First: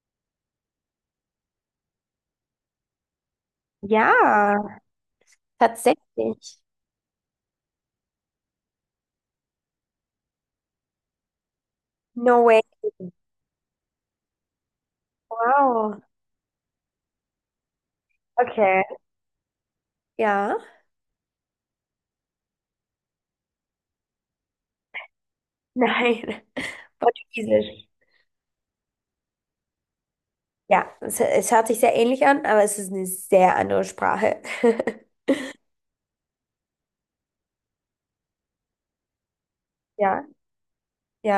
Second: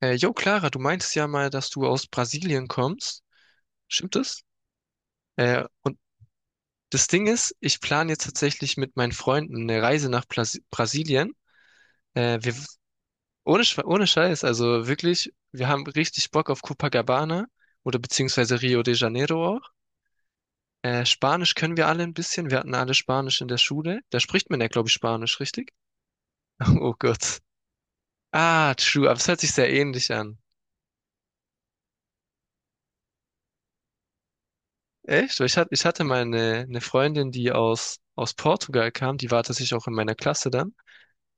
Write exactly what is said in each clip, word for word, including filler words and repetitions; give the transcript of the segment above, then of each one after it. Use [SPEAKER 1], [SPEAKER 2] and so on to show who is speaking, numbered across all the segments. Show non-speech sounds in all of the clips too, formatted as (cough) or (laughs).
[SPEAKER 1] Äh, jo, Clara, du meintest ja mal, dass du aus Brasilien kommst.
[SPEAKER 2] Ja,
[SPEAKER 1] Stimmt das? Äh, und
[SPEAKER 2] tatsächlich.
[SPEAKER 1] das Ding ist, ich plane jetzt tatsächlich mit meinen Freunden eine Reise nach Plas Brasilien. Äh,
[SPEAKER 2] No
[SPEAKER 1] wir,
[SPEAKER 2] way.
[SPEAKER 1] ohne, Schwe- ohne Scheiß, also wirklich, wir haben
[SPEAKER 2] Wow.
[SPEAKER 1] richtig Bock auf Copacabana oder beziehungsweise
[SPEAKER 2] Okay.
[SPEAKER 1] Rio de Janeiro auch.
[SPEAKER 2] Ja.
[SPEAKER 1] Äh, Spanisch können wir alle ein bisschen. Wir hatten alle Spanisch in der Schule. Da spricht man ja, glaube ich, Spanisch, richtig?
[SPEAKER 2] Nein.
[SPEAKER 1] (laughs) Oh
[SPEAKER 2] (laughs)
[SPEAKER 1] Gott.
[SPEAKER 2] Portugiesisch.
[SPEAKER 1] Ah, true, aber es hört sich sehr ähnlich an.
[SPEAKER 2] Ja, es, es hört sich sehr ähnlich an, aber es ist eine sehr andere Sprache. (laughs)
[SPEAKER 1] Echt? Weil Ich hatte, ich hatte mal eine, eine Freundin, die aus, aus Portugal kam, die war tatsächlich auch in meiner
[SPEAKER 2] Ja,
[SPEAKER 1] Klasse dann.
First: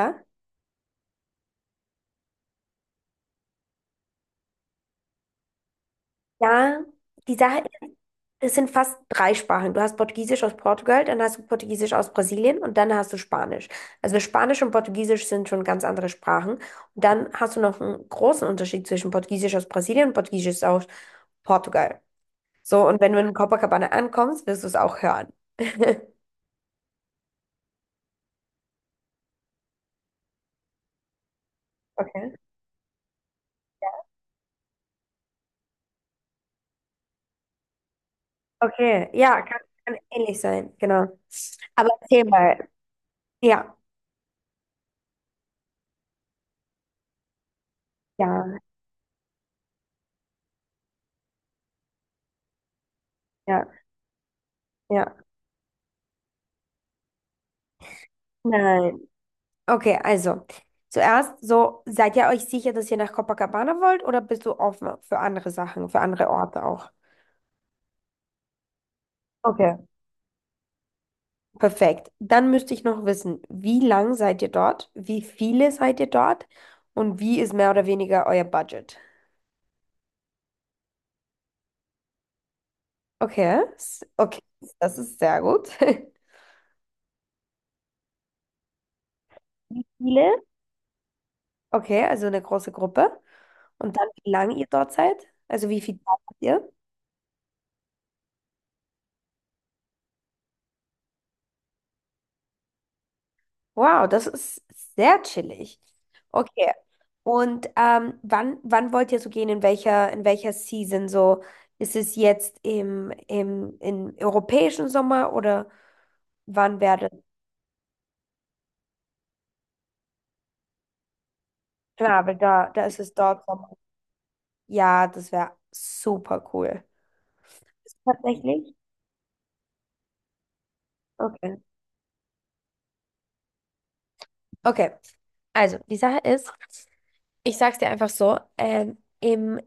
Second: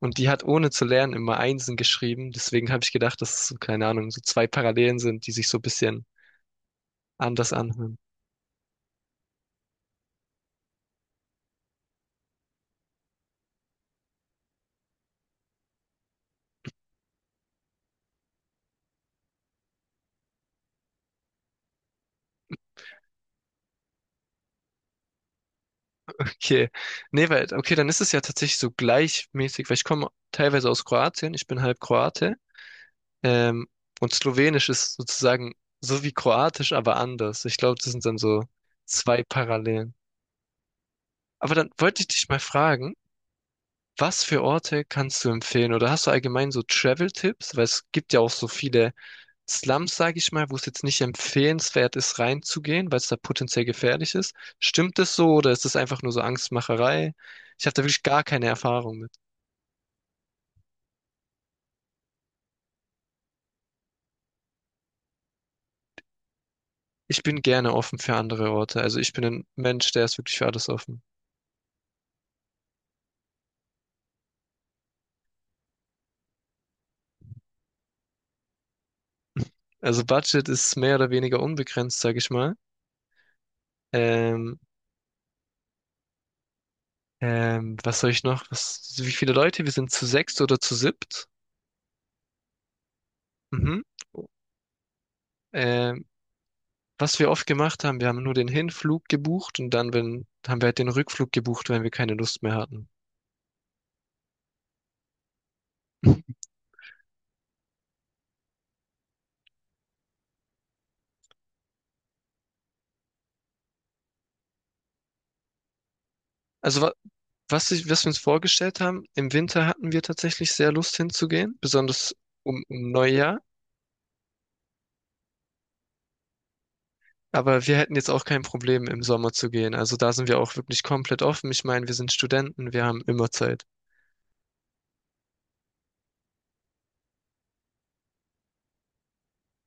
[SPEAKER 1] Und die hat ohne zu lernen immer Einsen geschrieben. Deswegen habe ich gedacht, dass es so, keine Ahnung, so zwei Parallelen sind, die sich so ein bisschen
[SPEAKER 2] Ja, die
[SPEAKER 1] anders
[SPEAKER 2] Sache,
[SPEAKER 1] anhören. (laughs)
[SPEAKER 2] es sind fast drei Sprachen. Du hast Portugiesisch aus Portugal, dann hast du Portugiesisch aus Brasilien und dann hast du Spanisch. Also Spanisch und Portugiesisch sind schon ganz andere Sprachen. Und dann hast du noch einen großen Unterschied zwischen Portugiesisch aus Brasilien und Portugiesisch aus Portugal. So, und wenn du in Copacabana ankommst, wirst du es auch hören. (laughs)
[SPEAKER 1] Okay. Nee, weil, okay, dann ist es ja tatsächlich so gleichmäßig, weil ich komme teilweise aus Kroatien, ich bin halb
[SPEAKER 2] Okay.
[SPEAKER 1] Kroate. Ähm, und Slowenisch ist sozusagen so wie Kroatisch, aber anders. Ich glaube, das sind dann so
[SPEAKER 2] Okay,
[SPEAKER 1] zwei
[SPEAKER 2] ja, kann,
[SPEAKER 1] Parallelen.
[SPEAKER 2] kann ähnlich sein, genau.
[SPEAKER 1] Aber dann
[SPEAKER 2] Aber
[SPEAKER 1] wollte ich
[SPEAKER 2] erzähl
[SPEAKER 1] dich mal
[SPEAKER 2] mal.
[SPEAKER 1] fragen:
[SPEAKER 2] Ja,
[SPEAKER 1] Was für Orte kannst du empfehlen? Oder hast du allgemein so Travel-Tipps? Weil es gibt ja auch so
[SPEAKER 2] ja,
[SPEAKER 1] viele Slums, sage ich mal, wo es jetzt nicht empfehlenswert ist, reinzugehen, weil es da potenziell
[SPEAKER 2] ja,
[SPEAKER 1] gefährlich ist. Stimmt das
[SPEAKER 2] ja.
[SPEAKER 1] so oder ist das einfach nur so Angstmacherei? Ich habe da wirklich gar keine Erfahrung
[SPEAKER 2] Nein.
[SPEAKER 1] mit.
[SPEAKER 2] Okay, also. Zuerst, so, seid ihr euch sicher, dass ihr nach Copacabana wollt oder bist du offen für andere Sachen, für andere Orte auch?
[SPEAKER 1] Ich bin gerne offen für andere Orte. Also ich bin ein
[SPEAKER 2] Okay.
[SPEAKER 1] Mensch, der ist wirklich für alles offen.
[SPEAKER 2] Perfekt. Dann müsste ich noch wissen, wie lang seid ihr dort? Wie viele seid ihr dort? Und wie ist mehr oder weniger euer Budget?
[SPEAKER 1] Also Budget ist mehr oder weniger unbegrenzt, sage ich mal.
[SPEAKER 2] Okay, s- okay,
[SPEAKER 1] Ähm,
[SPEAKER 2] das ist sehr gut. (laughs)
[SPEAKER 1] ähm, Was soll ich noch? Was, wie viele Leute? Wir
[SPEAKER 2] Wie
[SPEAKER 1] sind zu
[SPEAKER 2] viele?
[SPEAKER 1] sechst oder zu siebt.
[SPEAKER 2] Okay, also eine große Gruppe.
[SPEAKER 1] Mhm.
[SPEAKER 2] Und dann, wie lange ihr dort seid? Also wie viel
[SPEAKER 1] Ähm,
[SPEAKER 2] Zeit habt ihr?
[SPEAKER 1] Was wir oft gemacht haben, wir haben nur den Hinflug gebucht und dann, wenn, haben wir halt den Rückflug gebucht, wenn wir keine Lust mehr hatten.
[SPEAKER 2] Wow, das ist sehr chillig.
[SPEAKER 1] (laughs)
[SPEAKER 2] Okay. Und ähm, wann, wann wollt ihr so gehen? In welcher, in welcher Season? So, ist es jetzt im, im, im europäischen Sommer oder wann
[SPEAKER 1] Also wa-
[SPEAKER 2] wäre das?
[SPEAKER 1] was, ich, was wir uns vorgestellt haben, im Winter hatten wir tatsächlich sehr Lust hinzugehen, besonders
[SPEAKER 2] Klar, weil
[SPEAKER 1] um,
[SPEAKER 2] da, da
[SPEAKER 1] um
[SPEAKER 2] ist es
[SPEAKER 1] Neujahr.
[SPEAKER 2] dort Sommer. Ja, das wäre super cool.
[SPEAKER 1] Aber wir hätten jetzt auch kein
[SPEAKER 2] Tatsächlich?
[SPEAKER 1] Problem, im Sommer zu gehen. Also da sind wir auch wirklich komplett offen.
[SPEAKER 2] Okay.
[SPEAKER 1] Ich meine, wir sind Studenten, wir haben immer Zeit.
[SPEAKER 2] Okay, also die Sache ist, ich sag's dir einfach so, ähm, im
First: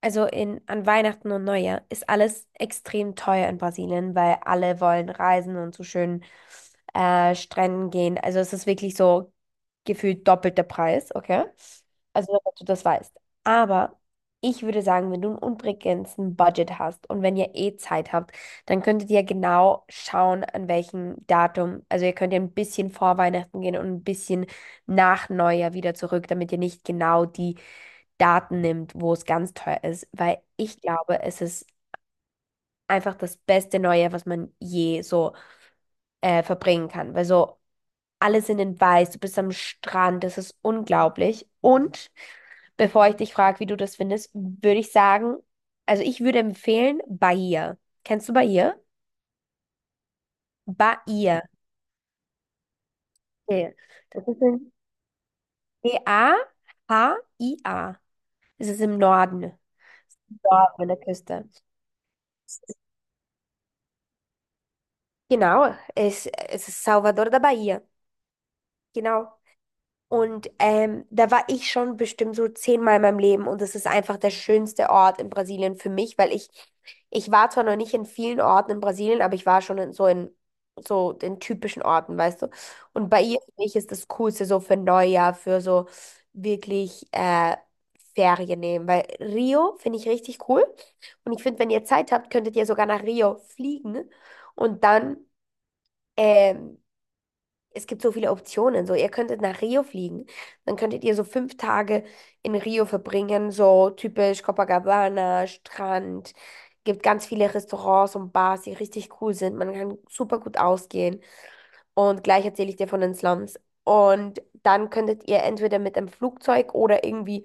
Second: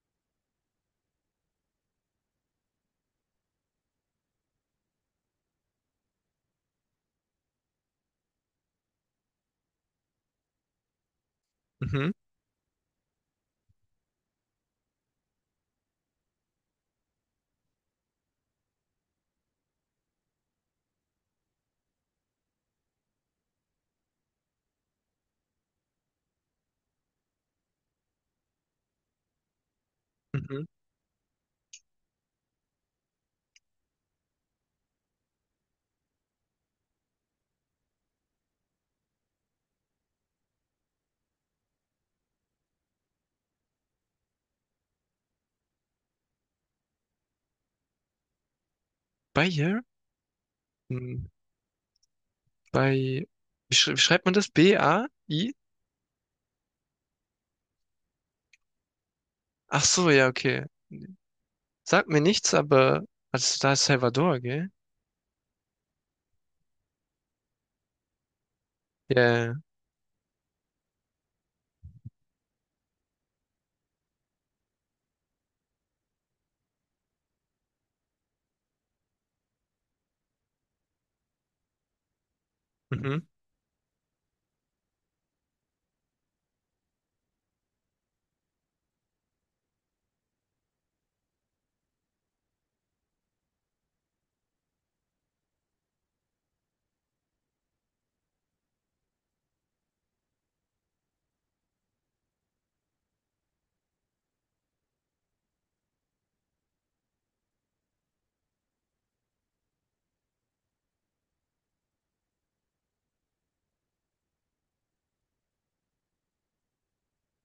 [SPEAKER 2] also in, an Weihnachten und Neujahr ist alles extrem teuer in Brasilien, weil alle wollen reisen und zu schönen äh, Stränden gehen. Also es ist wirklich so gefühlt doppelt der Preis, okay?
[SPEAKER 1] Mhm,
[SPEAKER 2] Also damit du das weißt. Aber ich würde sagen, wenn du ein unbegrenzten Budget hast und wenn ihr eh Zeit habt, dann könntet ihr genau schauen, an welchem Datum. Also ihr könnt ja ein bisschen vor Weihnachten gehen und ein bisschen nach Neujahr wieder zurück, damit ihr nicht genau die Daten nimmt, wo es ganz teuer ist, weil
[SPEAKER 1] mhm.
[SPEAKER 2] ich glaube, es ist einfach das beste Neue, was man je so äh, verbringen kann. Weil so alle sind in Weiß, du bist am Strand, das ist unglaublich. Und bevor ich dich frage, wie du das findest, würde ich sagen, also ich würde empfehlen Bahia. Kennst du Bahia?
[SPEAKER 1] Bei ihr? Hm.
[SPEAKER 2] Bahia.
[SPEAKER 1] Bei, wie,
[SPEAKER 2] Okay.
[SPEAKER 1] schrei- wie schreibt
[SPEAKER 2] Das
[SPEAKER 1] man
[SPEAKER 2] ist
[SPEAKER 1] das?
[SPEAKER 2] in
[SPEAKER 1] B A I?
[SPEAKER 2] B A H I A. Es ist im Norden.
[SPEAKER 1] Ach so, ja, okay.
[SPEAKER 2] Norden an der Küste.
[SPEAKER 1] Sagt mir nichts, aber also da ist Salvador, gell?
[SPEAKER 2] Genau, es, es ist Salvador da Bahia.
[SPEAKER 1] Ja,
[SPEAKER 2] Genau.
[SPEAKER 1] ja, ja.
[SPEAKER 2] Und ähm, da war ich schon bestimmt so zehnmal in meinem Leben und es ist einfach der schönste Ort in Brasilien für mich, weil ich, ich war zwar noch nicht in vielen Orten in Brasilien, aber ich war schon in so in so den typischen Orten, weißt du. Und bei
[SPEAKER 1] Mhm,
[SPEAKER 2] ihr für mich ist das Coolste so für Neujahr, für so wirklich äh, Ferien nehmen, weil Rio finde ich richtig cool und ich finde, wenn ihr Zeit habt, könntet ihr sogar nach Rio fliegen und dann ähm, es gibt so viele Optionen. So, ihr könntet nach Rio fliegen. Dann könntet ihr so fünf Tage in Rio verbringen, so typisch Copacabana, Strand. Gibt ganz viele Restaurants und Bars, die richtig cool sind. Man kann super gut ausgehen. Und gleich erzähle ich dir von den Slums. Und dann könntet ihr entweder mit einem Flugzeug oder irgendwie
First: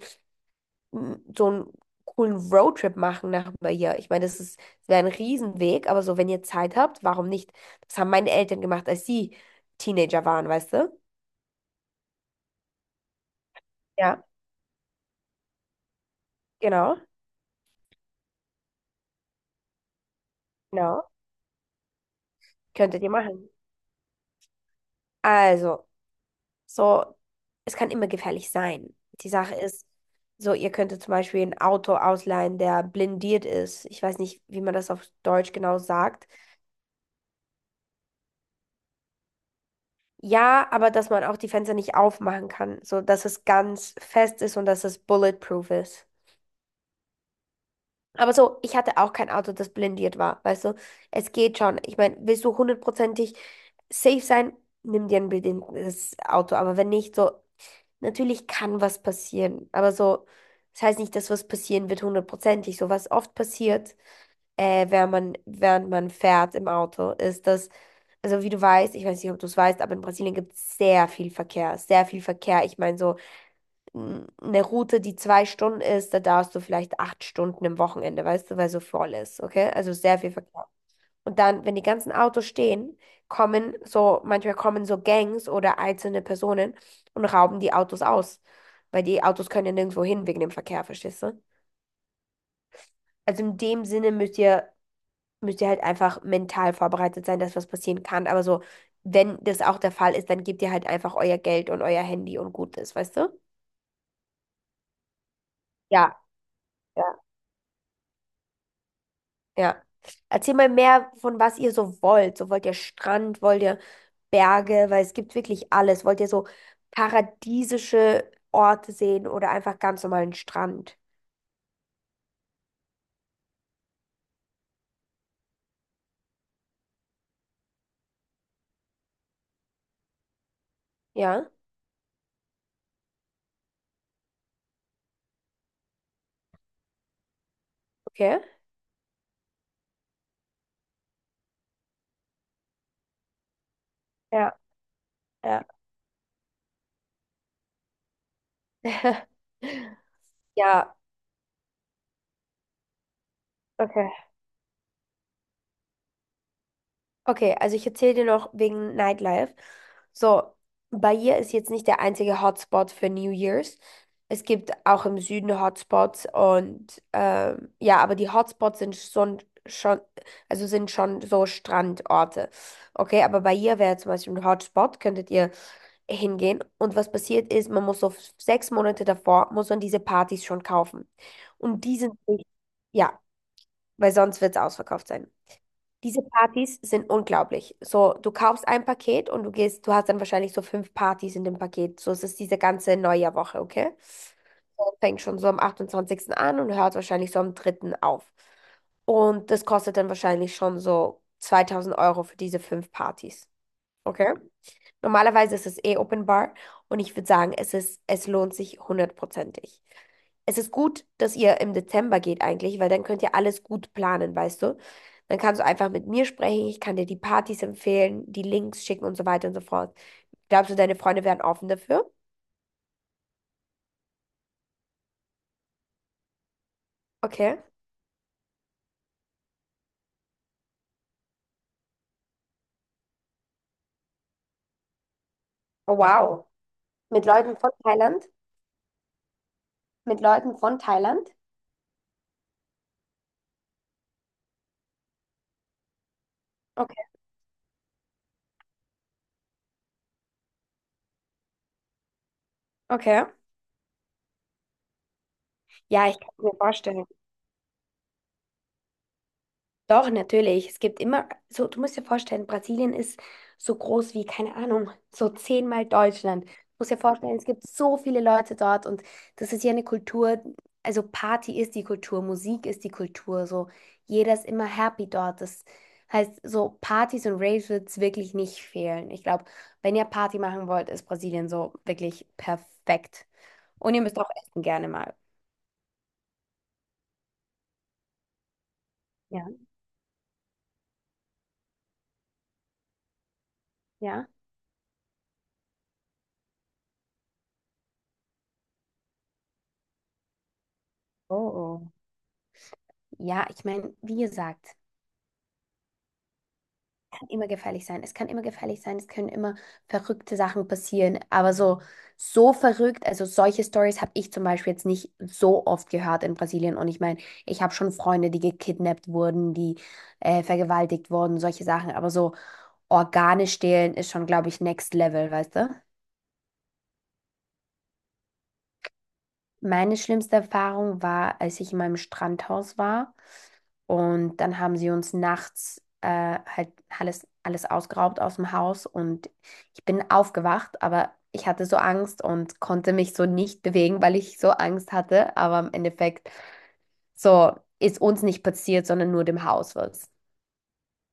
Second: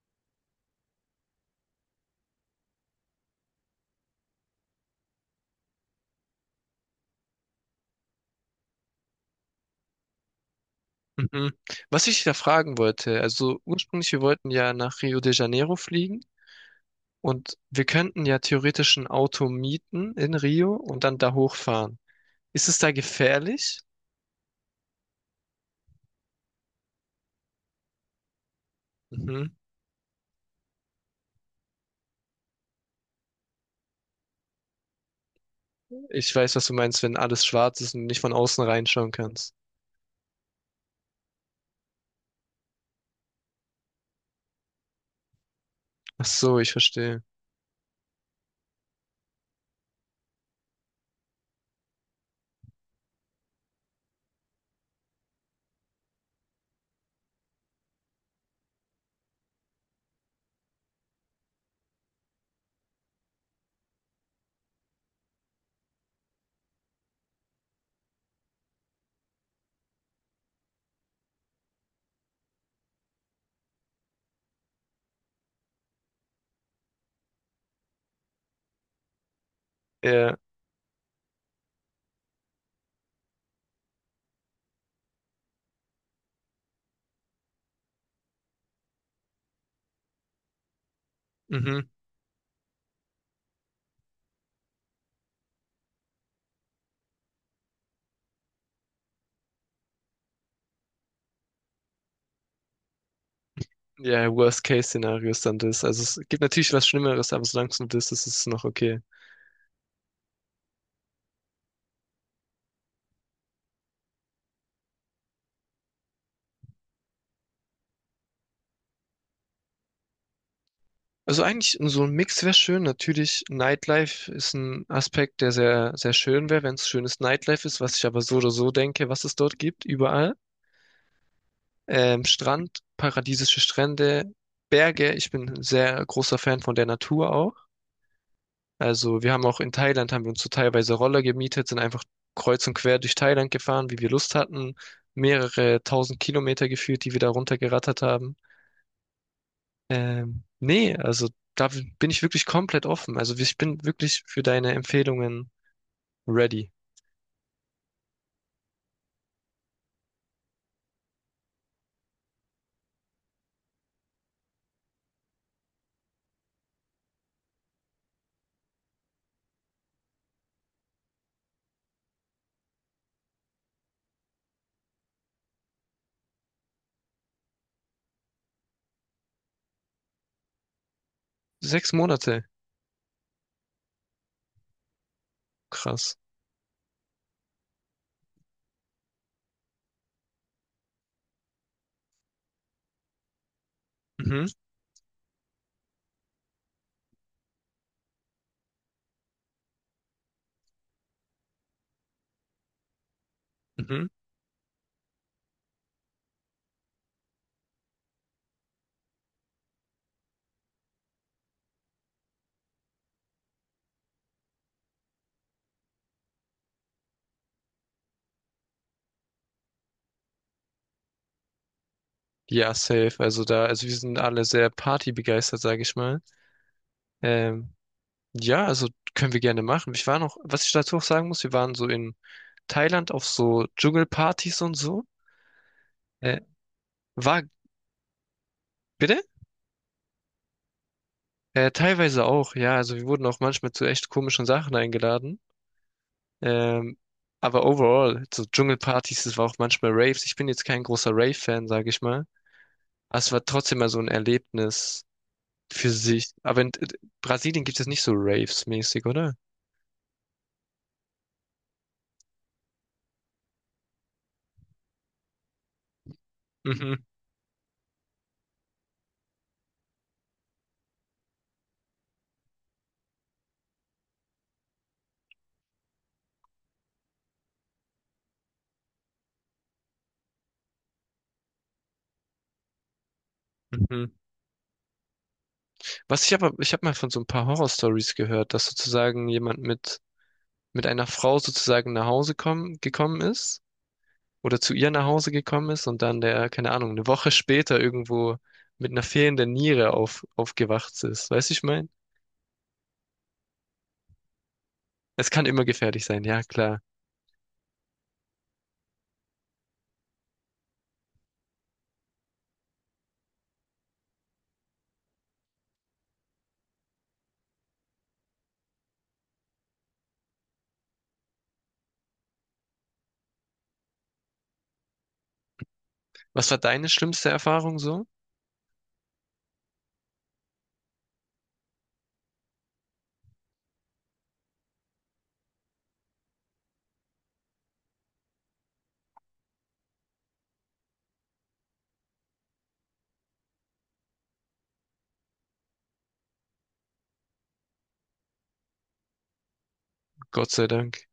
[SPEAKER 2] mm, so einen coolen Roadtrip machen nach hier. Ich meine, das ist, das wäre ein Riesenweg, aber so, wenn ihr Zeit habt, warum nicht? Das haben meine Eltern gemacht, als sie Teenager waren, weißt du?
[SPEAKER 1] mhm. Was ich da fragen wollte, also ursprünglich, wir
[SPEAKER 2] Ja,
[SPEAKER 1] wollten ja nach Rio de Janeiro fliegen
[SPEAKER 2] genau,
[SPEAKER 1] und wir könnten ja theoretisch ein Auto mieten in Rio und
[SPEAKER 2] genau.
[SPEAKER 1] dann da hochfahren. Ist es da
[SPEAKER 2] Könntet ihr machen.
[SPEAKER 1] gefährlich?
[SPEAKER 2] Also, so, es kann immer gefährlich sein. Die
[SPEAKER 1] Mhm.
[SPEAKER 2] Sache ist, so, ihr könntet zum Beispiel ein Auto ausleihen, der blindiert ist. Ich weiß nicht, wie man das auf Deutsch genau sagt.
[SPEAKER 1] Ich weiß, was du meinst, wenn alles schwarz ist und du nicht von außen reinschauen kannst.
[SPEAKER 2] Ja, aber dass man auch die Fenster nicht aufmachen kann, so dass es ganz fest ist und dass es bulletproof ist.
[SPEAKER 1] Ach so, ich verstehe.
[SPEAKER 2] Aber so, ich hatte auch kein Auto, das blindiert war. Weißt du, es geht schon. Ich meine, willst du hundertprozentig safe sein, nimm dir ein blindiertes Auto. Aber wenn nicht, so natürlich kann was passieren, aber so, das heißt nicht, dass was passieren wird hundertprozentig. So was oft passiert, äh, während man, während man fährt im Auto, ist, dass, also wie du weißt, ich weiß nicht, ob du es weißt, aber in Brasilien gibt es sehr viel Verkehr, sehr viel Verkehr. Ich meine, so n- eine Route, die zwei Stunden ist, da darfst du vielleicht acht Stunden im Wochenende, weißt du, weil so voll ist, okay? Also sehr viel
[SPEAKER 1] Ja,
[SPEAKER 2] Verkehr. Und dann, wenn die ganzen Autos stehen, kommen so, manchmal kommen so Gangs oder einzelne Personen und rauben die Autos aus. Weil die Autos können ja nirgendwo hin wegen dem Verkehr, verstehst du?
[SPEAKER 1] mhm.
[SPEAKER 2] Also in dem Sinne müsst ihr, müsst ihr halt einfach mental vorbereitet sein, dass was passieren kann. Aber so, wenn das auch der Fall ist, dann gebt ihr halt einfach euer Geld und euer Handy und gut ist, weißt du?
[SPEAKER 1] Ja, Worst-Case-Szenario ist dann das. Also
[SPEAKER 2] Ja.
[SPEAKER 1] es gibt natürlich was
[SPEAKER 2] Ja.
[SPEAKER 1] Schlimmeres, aber solange es nur das ist, ist es noch okay.
[SPEAKER 2] Ja. Erzähl mal mehr von was ihr so wollt. So wollt ihr Strand, wollt ihr Berge, weil es gibt wirklich alles. Wollt ihr so paradiesische Orte sehen oder einfach ganz normalen Strand?
[SPEAKER 1] Also eigentlich so ein Mix wäre schön. Natürlich, Nightlife ist ein Aspekt, der sehr, sehr schön wäre, wenn es schönes Nightlife ist, was ich aber so oder so denke, was es dort gibt, überall.
[SPEAKER 2] Ja,
[SPEAKER 1] Ähm, Strand, paradiesische Strände, Berge. Ich bin ein sehr großer Fan von der Natur auch.
[SPEAKER 2] okay.
[SPEAKER 1] Also wir haben auch in Thailand, haben wir uns so teilweise Roller gemietet, sind einfach kreuz und quer durch Thailand gefahren, wie wir Lust
[SPEAKER 2] Ja,
[SPEAKER 1] hatten.
[SPEAKER 2] ja.
[SPEAKER 1] Mehrere tausend Kilometer geführt, die wir da runtergerattert haben.
[SPEAKER 2] (laughs)
[SPEAKER 1] Ähm, nee,
[SPEAKER 2] Ja,
[SPEAKER 1] also da bin ich wirklich komplett offen. Also ich bin
[SPEAKER 2] okay.
[SPEAKER 1] wirklich für deine Empfehlungen ready.
[SPEAKER 2] Okay, also ich erzähle dir noch wegen Nightlife. So, Bahia ist jetzt nicht der einzige Hotspot für New Year's. Es gibt auch im Süden Hotspots und ähm, ja, aber die Hotspots sind schon, schon, also sind schon so Strandorte. Okay, aber Bahia wäre zum Beispiel ein Hotspot, könntet ihr hingehen. Und was passiert ist, man muss so f- sechs Monate davor, muss man diese Partys schon kaufen. Und
[SPEAKER 1] Sechs
[SPEAKER 2] die sind,
[SPEAKER 1] Monate,
[SPEAKER 2] ja, weil sonst wird es ausverkauft sein.
[SPEAKER 1] krass.
[SPEAKER 2] Diese Partys sind unglaublich. So, du kaufst ein Paket und du gehst, du hast dann wahrscheinlich so fünf Partys in dem Paket. So, es ist diese ganze Neujahrwoche, okay?
[SPEAKER 1] Mhm,
[SPEAKER 2] So, fängt schon so am achtundzwanzigsten an und hört wahrscheinlich so am dritten auf. Und das kostet dann wahrscheinlich schon so zweitausend Euro für diese fünf Partys.
[SPEAKER 1] mhm.
[SPEAKER 2] Okay. Normalerweise ist es eh Open Bar und ich würde sagen, es ist, es lohnt sich hundertprozentig. Es ist gut, dass ihr im Dezember geht eigentlich, weil dann könnt ihr alles gut planen, weißt du? Dann kannst du einfach mit mir sprechen, ich kann dir die Partys empfehlen, die Links schicken und so weiter und so fort. Glaubst du, deine Freunde wären offen dafür?
[SPEAKER 1] Ja, safe. Also da, also wir sind alle sehr partybegeistert, sage ich mal.
[SPEAKER 2] Okay.
[SPEAKER 1] Ähm, Ja, also können wir gerne machen. Ich war noch, was ich dazu auch sagen muss, wir waren so in Thailand auf so Dschungelpartys und so.
[SPEAKER 2] Oh,
[SPEAKER 1] Äh,
[SPEAKER 2] wow. Mit
[SPEAKER 1] war,
[SPEAKER 2] Leuten von Thailand?
[SPEAKER 1] Bitte?
[SPEAKER 2] Mit Leuten von Thailand?
[SPEAKER 1] Äh, teilweise auch, ja. Also wir wurden auch manchmal zu echt komischen Sachen eingeladen. Ähm,
[SPEAKER 2] Okay.
[SPEAKER 1] aber overall, so Dschungelpartys, das war auch manchmal Raves. Ich bin jetzt kein großer Rave-Fan, sage ich mal. Aber
[SPEAKER 2] Okay.
[SPEAKER 1] es war trotzdem mal so ein Erlebnis für
[SPEAKER 2] Ja, ich
[SPEAKER 1] sich.
[SPEAKER 2] kann mir
[SPEAKER 1] Aber in äh,
[SPEAKER 2] vorstellen.
[SPEAKER 1] Brasilien gibt es nicht so Raves-mäßig, oder?
[SPEAKER 2] Doch, natürlich. Es gibt immer, so, du musst dir vorstellen, Brasilien ist so groß wie, keine Ahnung, so zehnmal Deutschland. Du musst
[SPEAKER 1] Mhm,
[SPEAKER 2] dir vorstellen, es gibt so viele Leute dort und das ist ja eine Kultur, also Party ist die Kultur, Musik ist die Kultur, so jeder ist immer happy dort. Das heißt, so Partys und Raves wird es wirklich nicht fehlen. Ich glaube, wenn ihr Party machen wollt, ist Brasilien so wirklich perfekt. Und ihr
[SPEAKER 1] mhm.
[SPEAKER 2] müsst auch essen gerne mal.
[SPEAKER 1] Was ich aber, ich habe mal von so ein paar Horror-Stories gehört, dass sozusagen
[SPEAKER 2] Ja,
[SPEAKER 1] jemand mit, mit einer Frau sozusagen nach Hause kommen, gekommen ist
[SPEAKER 2] ja.
[SPEAKER 1] oder zu ihr nach Hause gekommen ist und dann der, keine Ahnung, eine Woche später irgendwo mit einer fehlenden Niere auf, aufgewacht ist.
[SPEAKER 2] Oh,
[SPEAKER 1] Weißt du, ich mein?
[SPEAKER 2] oh. Ja, ich meine, wie gesagt.
[SPEAKER 1] Es kann immer gefährlich sein, ja klar.
[SPEAKER 2] Kann immer gefährlich sein. Es kann immer gefährlich sein. Es können immer verrückte Sachen passieren. Aber so, so verrückt, also solche Stories habe ich zum Beispiel jetzt nicht so oft gehört in Brasilien. Und ich meine, ich habe schon Freunde, die gekidnappt wurden, die äh, vergewaltigt wurden, solche Sachen. Aber so Organe stehlen ist schon, glaube ich, next level, weißt du?
[SPEAKER 1] Was war deine schlimmste Erfahrung so?
[SPEAKER 2] Meine schlimmste Erfahrung war, als ich in meinem Strandhaus war und dann haben sie uns nachts äh, halt alles, alles ausgeraubt aus dem Haus und ich bin aufgewacht, aber ich hatte so Angst und konnte mich so nicht bewegen, weil ich so Angst hatte. Aber im Endeffekt so ist uns nicht passiert, sondern nur dem Haus was.
[SPEAKER 1] Gott sei Dank.